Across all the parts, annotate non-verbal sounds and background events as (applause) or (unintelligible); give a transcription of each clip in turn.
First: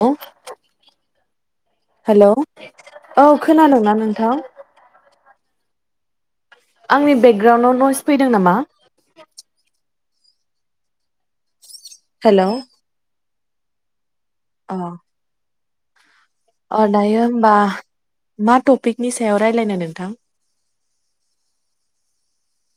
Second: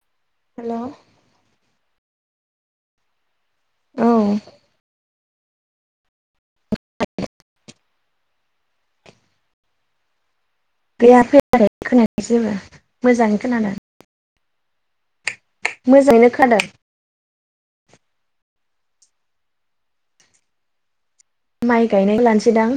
औ hello hello औ खोनादोंंना औ नोंथां आंनि बेकग्राउन्डआव नयस फैदों नामा? गैया फैयाखै खोनायाखै हेलौ जेबो मोजाङैनो खोनादों अ मोजाङैनो खादों। ओ दायो होमबा मा टपिकनि सायाव रायलायनो नोंथां? माइ गायनायखौ लानोसैदां।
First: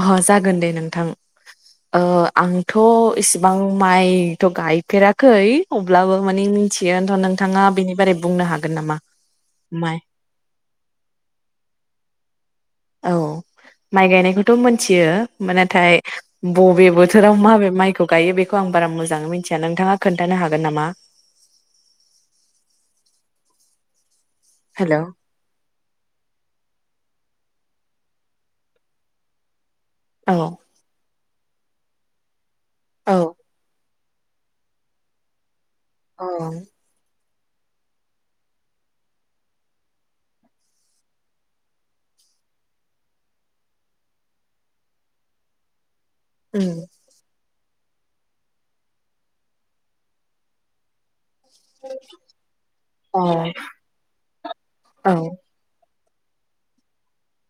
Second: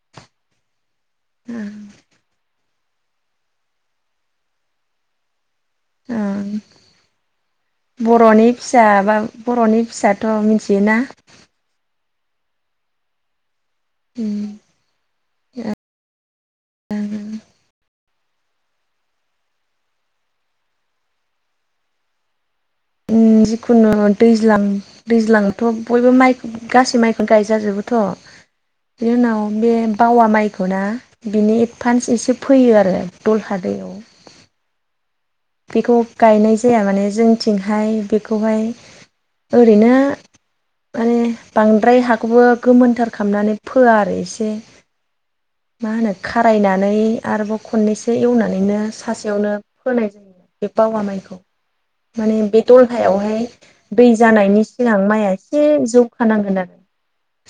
ओह जागोन दे नोंथां। ओम ओ आंथ' इसिबां माइथ' गायफेराखै अब्लाबो ओं मानि मि थियोथ' नोंथाङा बेनि बारै बुंनो बर'नि हागोन फिसा नामा बा बर'नि माइ फिसाथ' मिथियोना? औ माइ गायनायखौथ' मोनथियो नाथाय बबे बोथोराव माबे माइखौ गायो बेखौ आं बारा मोजाङै मिथिया नोंथाङा खोन्थानो हागोन नामा? ओम जिखुनु दैज्लां हेलौ दैज्लां थ' बयबो माइ गासै माइखौनो गायजाजोबोथ' बिनि उनाव बे बावा औ माइखौ ना बिनि एडभान्स एसे फैयो आरो औ दलहादैयाव। बेखौ अ गायनाय जाया माने जोंथिंहाय बेखौहाय ओरैनो माने बांद्राय हाखौबो गोमोनथार खालामनानै फोआ आरो एसे मा होनो उम खारायनानै आरोबाव खननैसो एवनानैनो सा सायावनो फोनाय बे बावा माइखौ माने बे औ दलहायावहाय दै जानायनि सिगां औ माइया उम इसे जौखानांगोन आरो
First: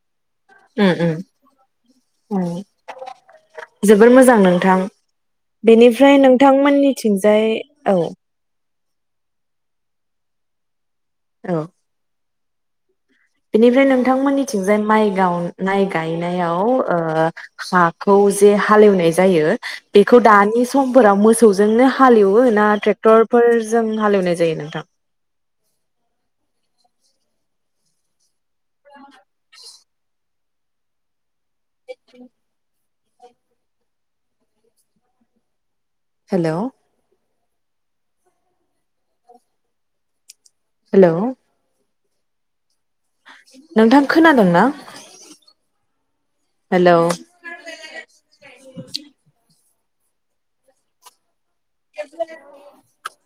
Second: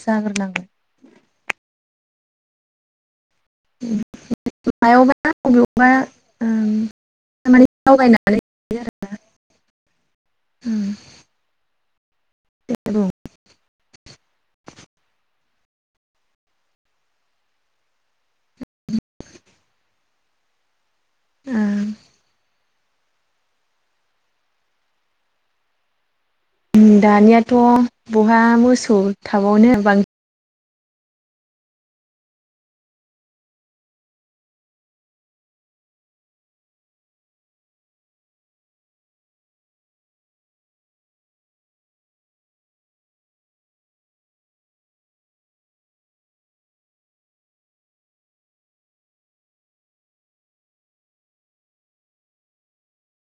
जाग्रोनांगोन। ओम ओम ओम। जोबोर मोजां नोंथां मायावबा बबेयावबा बेनिफ्राय नोंथांमोननिथिंजाय माने औ। (unintelligible) ओम। औ। दे बुं बेनिफ्राय नोंथांमोननिथिंजाय माइ गाव माइ गायनायाव ओ हाखौ जे हालेवनाय जायो बेखौ दानि समफोराव मोसौजोंनो हालेवो ना ट्रेक्टरफोरजों हालेवनाय जायो नोंथां? ओम दानियाथ' बहा मोसौ थाबावनो बां (unintelligible) हेलौ हेलौ नोंथां खोनादोंंना? हेलौ (unintelligible)